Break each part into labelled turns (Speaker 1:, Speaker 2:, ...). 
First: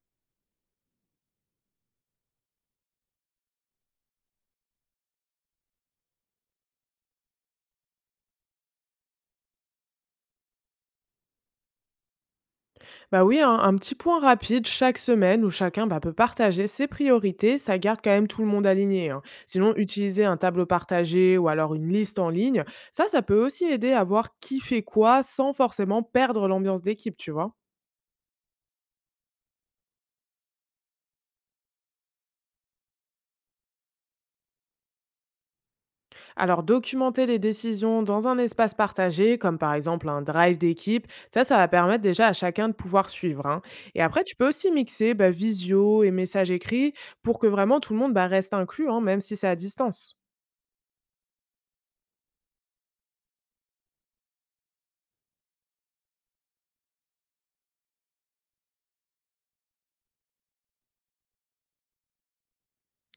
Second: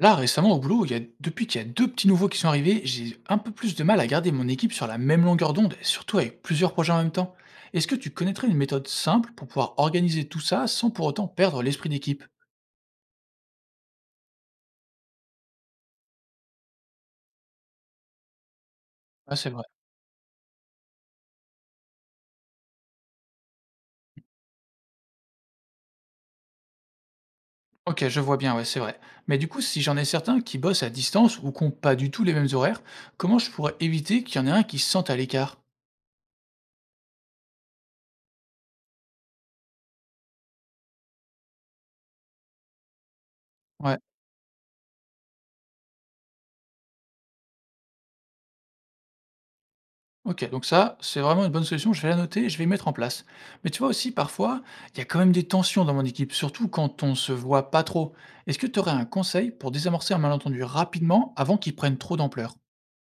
Speaker 1: Là, récemment, au boulot, il y a, depuis qu'il y a deux petits nouveaux qui sont arrivés, j'ai un peu plus de mal à garder mon équipe sur la même longueur d'onde, et surtout avec plusieurs projets en même temps. Est-ce que tu connaîtrais une méthode simple pour pouvoir organiser tout ça sans pour autant perdre l'esprit d'équipe?
Speaker 2: Bah oui, un petit point rapide chaque semaine où chacun bah, peut partager ses priorités, ça garde quand même tout le monde aligné, hein.
Speaker 1: Ah, c'est vrai.
Speaker 2: Sinon, utiliser un tableau partagé ou alors une liste en ligne, ça peut aussi aider à voir qui fait quoi sans forcément perdre l'ambiance d'équipe, tu vois.
Speaker 1: Ok, je vois bien, ouais, c'est vrai. Mais du coup, si j'en ai certains qui bossent à distance ou qui n'ont pas du tout les mêmes horaires, comment je pourrais éviter qu'il y en ait un qui se sente à l'écart?
Speaker 2: Alors, documenter les décisions dans un espace partagé, comme par exemple un drive d'équipe, ça va permettre déjà à chacun de pouvoir suivre, hein.
Speaker 1: Ouais.
Speaker 2: Et après, tu peux aussi mixer bah, visio et messages écrits pour que vraiment tout le monde bah, reste inclus, hein, même si c'est à distance.
Speaker 1: OK, donc ça, c'est vraiment une bonne solution. Je vais la noter et je vais y mettre en place. Mais tu vois aussi, parfois, il y a quand même des tensions dans mon équipe, surtout quand on se voit pas trop. Est-ce que tu aurais un conseil pour désamorcer un malentendu rapidement avant qu'il prenne trop d'ampleur?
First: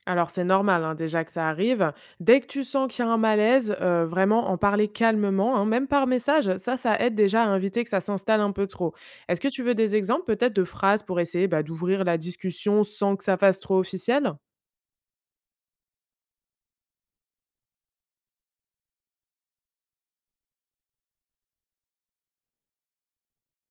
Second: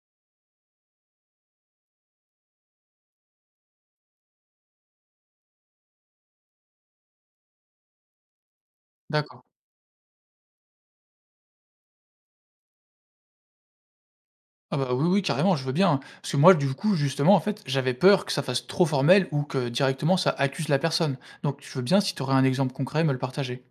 Speaker 2: Alors c'est normal, hein, déjà que ça arrive. Dès que tu sens qu'il y a un malaise, vraiment en parler calmement, hein, même par message, ça aide déjà à inviter que ça s'installe un peu trop. Est-ce
Speaker 1: D'accord.
Speaker 2: que tu veux des exemples peut-être de phrases pour essayer bah, d'ouvrir la discussion sans que ça fasse trop officiel?
Speaker 1: Ah bah oui, oui, carrément, je veux bien, hein. Parce que moi, du coup, justement, en fait, j'avais peur que ça fasse trop formel ou que directement ça accuse la personne. Donc, je veux bien, si tu aurais un exemple concret, me le partager.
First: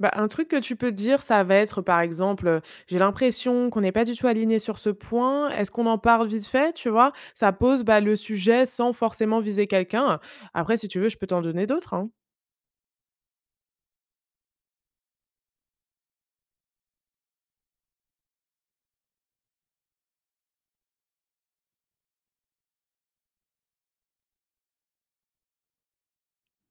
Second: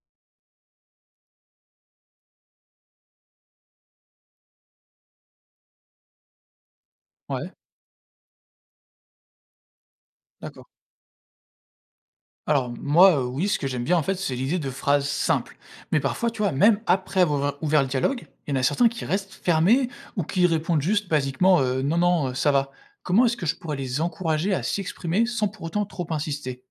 Speaker 2: Bah, un truc que tu peux dire, ça va être par exemple, j'ai l'impression qu'on n'est pas du tout aligné sur ce point, est-ce qu'on en parle vite fait, tu vois? Ça
Speaker 1: Ouais,
Speaker 2: pose bah, le sujet sans forcément viser quelqu'un.
Speaker 1: d'accord.
Speaker 2: Après, si tu veux, je peux t'en donner d'autres, hein.
Speaker 1: Alors moi, oui, ce que j'aime bien, en fait, c'est l'idée de phrases simples. Mais parfois, tu vois, même après avoir ouvert le dialogue, il y en a certains qui restent fermés ou qui répondent juste basiquement, «Non, non, ça va». Comment est-ce que je pourrais les encourager à s'exprimer sans pour autant trop insister?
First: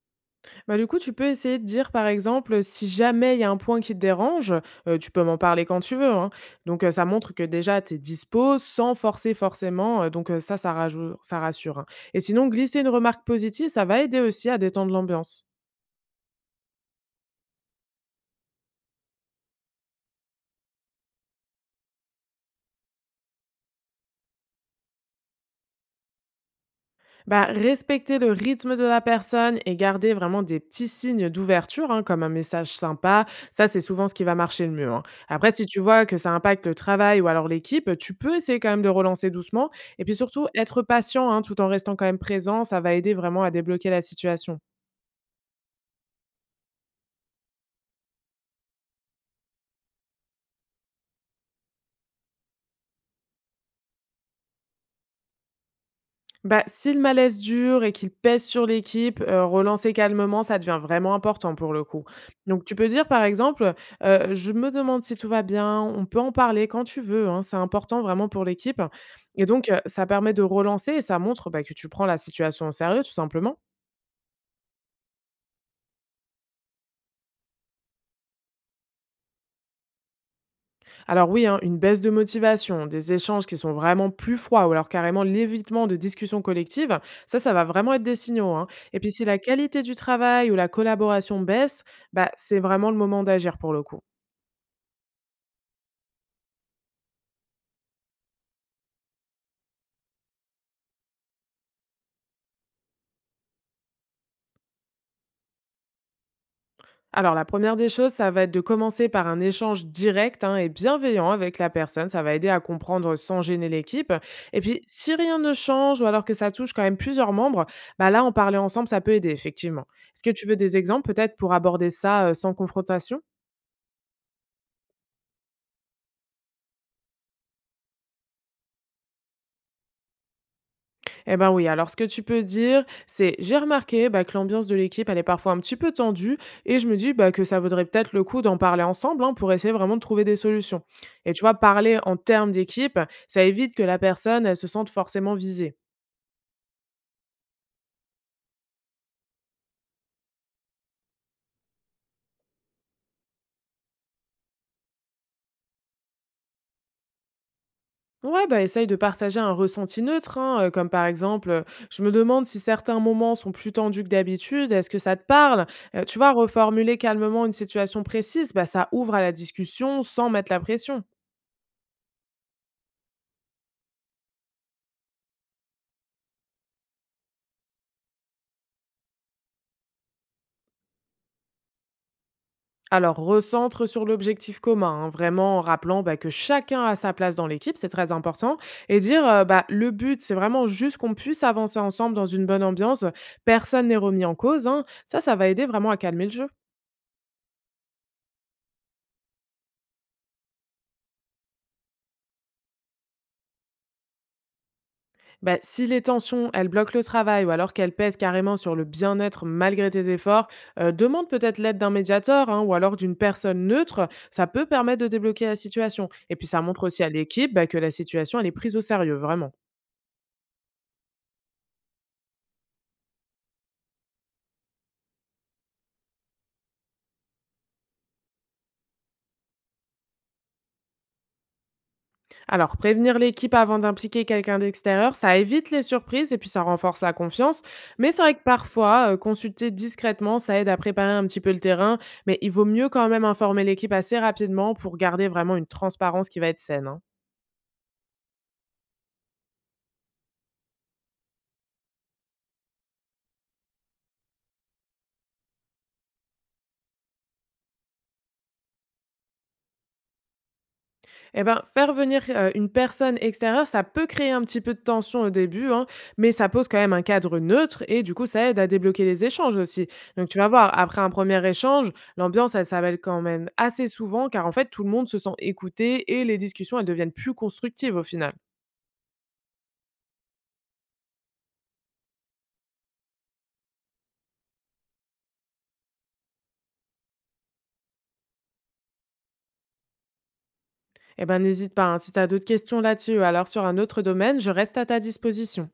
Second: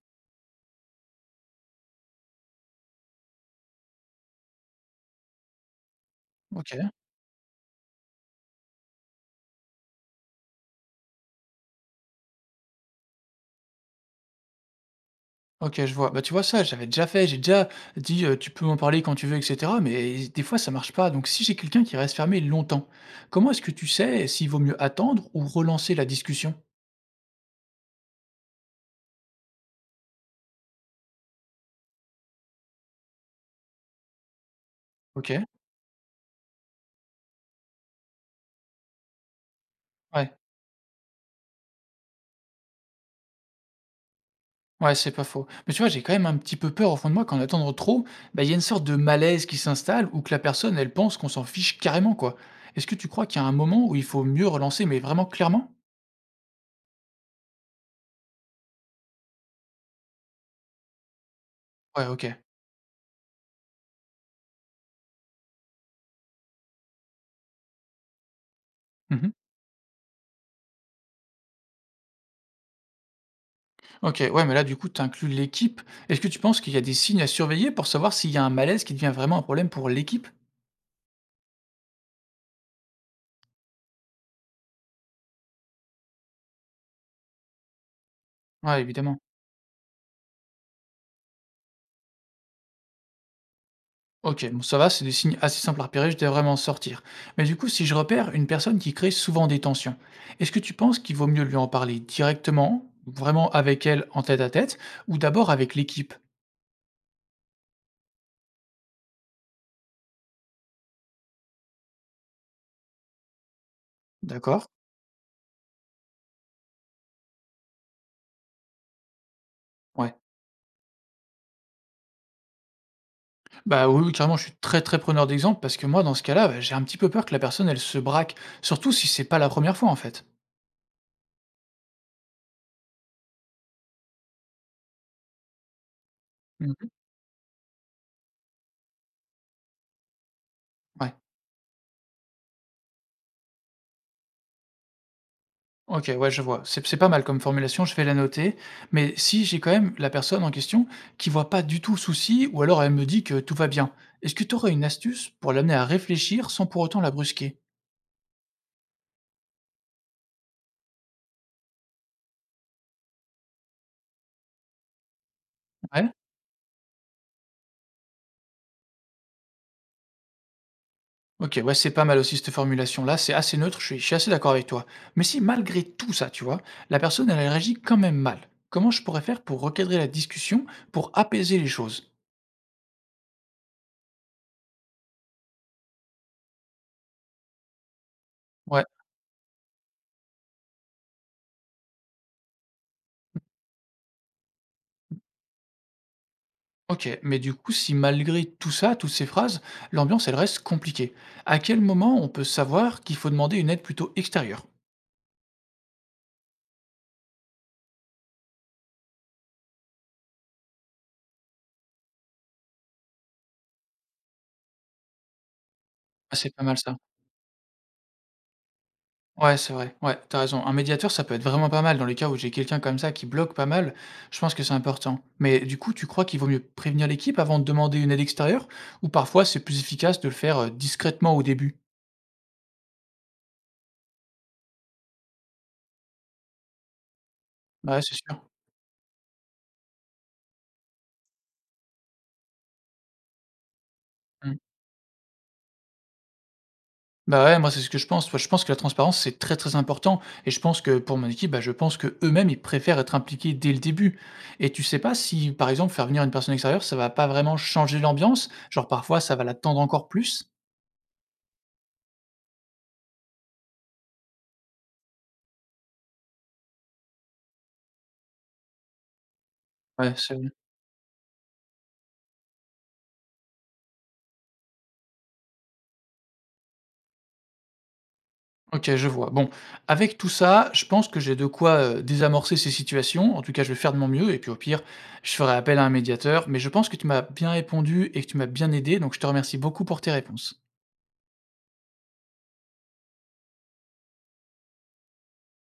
Speaker 2: Bah, du coup, tu peux essayer de dire, par exemple, si jamais il y a un point qui te dérange, tu peux m'en parler quand tu veux, hein. Donc,
Speaker 1: OK,
Speaker 2: ça montre que déjà tu es dispo sans forcer forcément, donc, ça, ça rajou ça rassure, hein. Et sinon, glisser une remarque positive, ça va aider aussi à détendre l'ambiance.
Speaker 1: OK, je vois. Bah, tu vois, ça, j'avais déjà fait, j'ai déjà dit, «Tu peux m'en parler quand tu veux», et cetera, mais des fois, ça marche pas. Donc si j'ai quelqu'un qui reste fermé longtemps, comment est-ce que tu sais s'il vaut mieux attendre ou relancer la discussion?
Speaker 2: Bah, respecter le rythme de la personne et garder vraiment des petits signes d'ouverture, hein, comme un message sympa, ça c'est souvent ce qui va marcher le mieux, hein.
Speaker 1: OK,
Speaker 2: Après, si tu vois que ça impacte le travail ou alors l'équipe, tu peux essayer quand même de relancer doucement. Et puis
Speaker 1: ouais.
Speaker 2: surtout, être patient, hein, tout en restant quand même présent, ça va aider vraiment à débloquer la situation.
Speaker 1: Ouais, c'est pas faux. Mais tu vois, j'ai quand même un petit peu peur au fond de moi qu'en attendant trop, bah, il y a une sorte de malaise qui s'installe ou que la personne, elle pense qu'on s'en fiche carrément, quoi. Est-ce que tu crois qu'il y a un moment où il faut mieux relancer, mais vraiment clairement?
Speaker 2: Bah, si le malaise dure et qu'il pèse sur l'équipe, relancer calmement, ça devient vraiment important pour le coup.
Speaker 1: Ouais, ok.
Speaker 2: Donc tu peux dire par exemple, «Je me demande si tout va bien, on peut en parler quand tu veux, hein, c'est important vraiment pour l'équipe»,
Speaker 1: Mhm.
Speaker 2: et donc ça permet de relancer et ça montre, bah, que tu prends la situation au sérieux tout simplement.
Speaker 1: Ok, ouais, mais là, du coup, tu inclus l'équipe. Est-ce que tu penses qu'il y a des signes à surveiller pour savoir s'il y a un malaise qui devient vraiment un problème pour l'équipe?
Speaker 2: Alors oui, hein, une baisse de motivation, des échanges qui sont vraiment plus froids ou alors carrément l'évitement de discussions collectives, ça va vraiment être des signaux, hein.
Speaker 1: Ouais,
Speaker 2: Et puis
Speaker 1: évidemment.
Speaker 2: si la qualité du travail ou la collaboration baisse, bah, c'est vraiment le moment d'agir pour le coup.
Speaker 1: Ok, bon ça va, c'est des signes assez simples à repérer, je devrais vraiment en sortir. Mais du coup, si je repère une personne qui crée souvent des tensions, est-ce que tu penses qu'il vaut mieux lui en parler directement, vraiment avec elle en tête à tête, ou d'abord avec l'équipe?
Speaker 2: Alors la première des choses, ça va être de commencer par un échange direct, hein, et bienveillant avec la personne. Ça va aider à comprendre sans gêner l'équipe. Et
Speaker 1: D'accord.
Speaker 2: puis si rien ne change ou alors que ça touche quand même plusieurs membres, bah là en parler ensemble, ça peut aider effectivement.
Speaker 1: Ouais.
Speaker 2: Est-ce que tu veux des exemples peut-être pour aborder ça sans confrontation?
Speaker 1: Bah oui, oui, carrément, je suis très très preneur d'exemple parce que moi, dans ce cas-là, bah, j'ai un petit peu peur que la personne, elle se braque, surtout si c'est pas la première fois en fait.
Speaker 2: Eh ben oui, alors ce que tu peux dire, c'est j'ai remarqué bah, que l'ambiance de l'équipe, elle est parfois un petit peu tendue, et je
Speaker 1: Mhm.
Speaker 2: me dis bah, que ça vaudrait peut-être le coup d'en parler ensemble, hein, pour essayer vraiment de trouver des solutions.
Speaker 1: Ouais.
Speaker 2: Et tu vois, parler en termes d'équipe, ça évite que la personne, elle se sente forcément visée.
Speaker 1: OK, ouais, je vois. C'est pas mal comme formulation, je vais la noter. Mais si j'ai quand même la personne en question qui voit pas du tout le souci ou alors elle me dit que tout va bien, est-ce que tu aurais une astuce pour l'amener à réfléchir sans pour autant la brusquer?
Speaker 2: Ouais, bah essaye de partager un ressenti neutre, hein, comme par exemple, je me demande si certains moments sont plus tendus que d'habitude, est-ce que ça te parle?
Speaker 1: Ouais.
Speaker 2: Tu vois, reformuler calmement une situation précise, bah, ça ouvre à la discussion sans mettre la pression.
Speaker 1: OK, ouais, c'est pas mal aussi cette formulation-là, c'est assez neutre, je suis assez d'accord avec toi. Mais si malgré tout ça, tu vois, la personne, elle réagit quand même mal, comment je pourrais faire pour recadrer la discussion, pour apaiser les choses?
Speaker 2: Alors, recentre sur l'objectif commun, hein, vraiment en rappelant bah, que chacun a sa place dans l'équipe, c'est très important.
Speaker 1: Ouais.
Speaker 2: Et dire, bah, le but, c'est vraiment juste qu'on puisse avancer ensemble dans une bonne ambiance, personne n'est remis en cause, hein. Ça va aider vraiment à calmer le jeu.
Speaker 1: OK, mais du coup, si malgré tout ça, toutes ces phrases, l'ambiance, elle reste compliquée, à quel moment on peut savoir qu'il faut demander une aide plutôt extérieure?
Speaker 2: Bah, si les tensions, elles bloquent le travail ou alors qu'elles pèsent carrément sur le bien-être malgré tes efforts, demande peut-être l'aide d'un médiateur, hein, ou alors d'une personne neutre. Ça peut permettre de débloquer la situation. Et
Speaker 1: Ah,
Speaker 2: puis,
Speaker 1: c'est
Speaker 2: ça
Speaker 1: pas mal
Speaker 2: montre
Speaker 1: ça.
Speaker 2: aussi à l'équipe bah, que la situation, elle est prise au sérieux, vraiment.
Speaker 1: Ouais, c'est vrai. Ouais, t'as raison. Un médiateur, ça peut être vraiment pas mal dans les cas où j'ai quelqu'un comme ça qui bloque pas mal. Je pense que c'est important. Mais du coup, tu crois qu'il vaut mieux prévenir l'équipe avant de demander une aide extérieure? Ou parfois, c'est plus efficace de le faire discrètement au début?
Speaker 2: Alors, prévenir l'équipe avant d'impliquer quelqu'un d'extérieur, ça évite les surprises et puis ça renforce la confiance.
Speaker 1: Ouais,
Speaker 2: Mais
Speaker 1: c'est
Speaker 2: c'est vrai
Speaker 1: sûr.
Speaker 2: que parfois, consulter discrètement, ça aide à préparer un petit peu le terrain. Mais il vaut mieux quand même informer l'équipe assez
Speaker 1: Mmh.
Speaker 2: rapidement pour garder vraiment une transparence qui va être saine, hein.
Speaker 1: Bah, ouais, moi, c'est ce que je pense. Ouais, je pense que la transparence, c'est très, très important et je pense que pour mon équipe, bah, je pense que eux mêmes ils préfèrent être impliqués dès le début et tu sais pas si, par exemple, faire venir une personne extérieure, ça va pas vraiment changer l'ambiance? Genre, parfois, ça va la tendre encore plus?
Speaker 2: Et ben, faire venir, une personne extérieure, ça peut créer un petit peu de tension au début, hein, mais ça pose quand même un cadre neutre et du coup, ça aide à débloquer les échanges aussi.
Speaker 1: Ouais,
Speaker 2: Donc
Speaker 1: c'est
Speaker 2: tu vas
Speaker 1: vrai.
Speaker 2: voir, après un premier échange, l'ambiance, elle s'appelle quand même assez souvent car en fait, tout le monde se sent écouté et les discussions, elles deviennent plus constructives au final.
Speaker 1: OK, je vois. Bon, avec tout ça, je pense que j'ai de quoi, désamorcer ces situations. En tout cas, je vais faire de mon mieux et puis, au pire, je ferai appel à un médiateur mais je pense que tu m'as bien répondu et que tu m'as bien aidé donc je te remercie beaucoup pour tes réponses.
Speaker 2: Et ben, n'hésite pas, hein, si tu as d'autres questions là-dessus ou alors sur un autre domaine, je reste à ta disposition.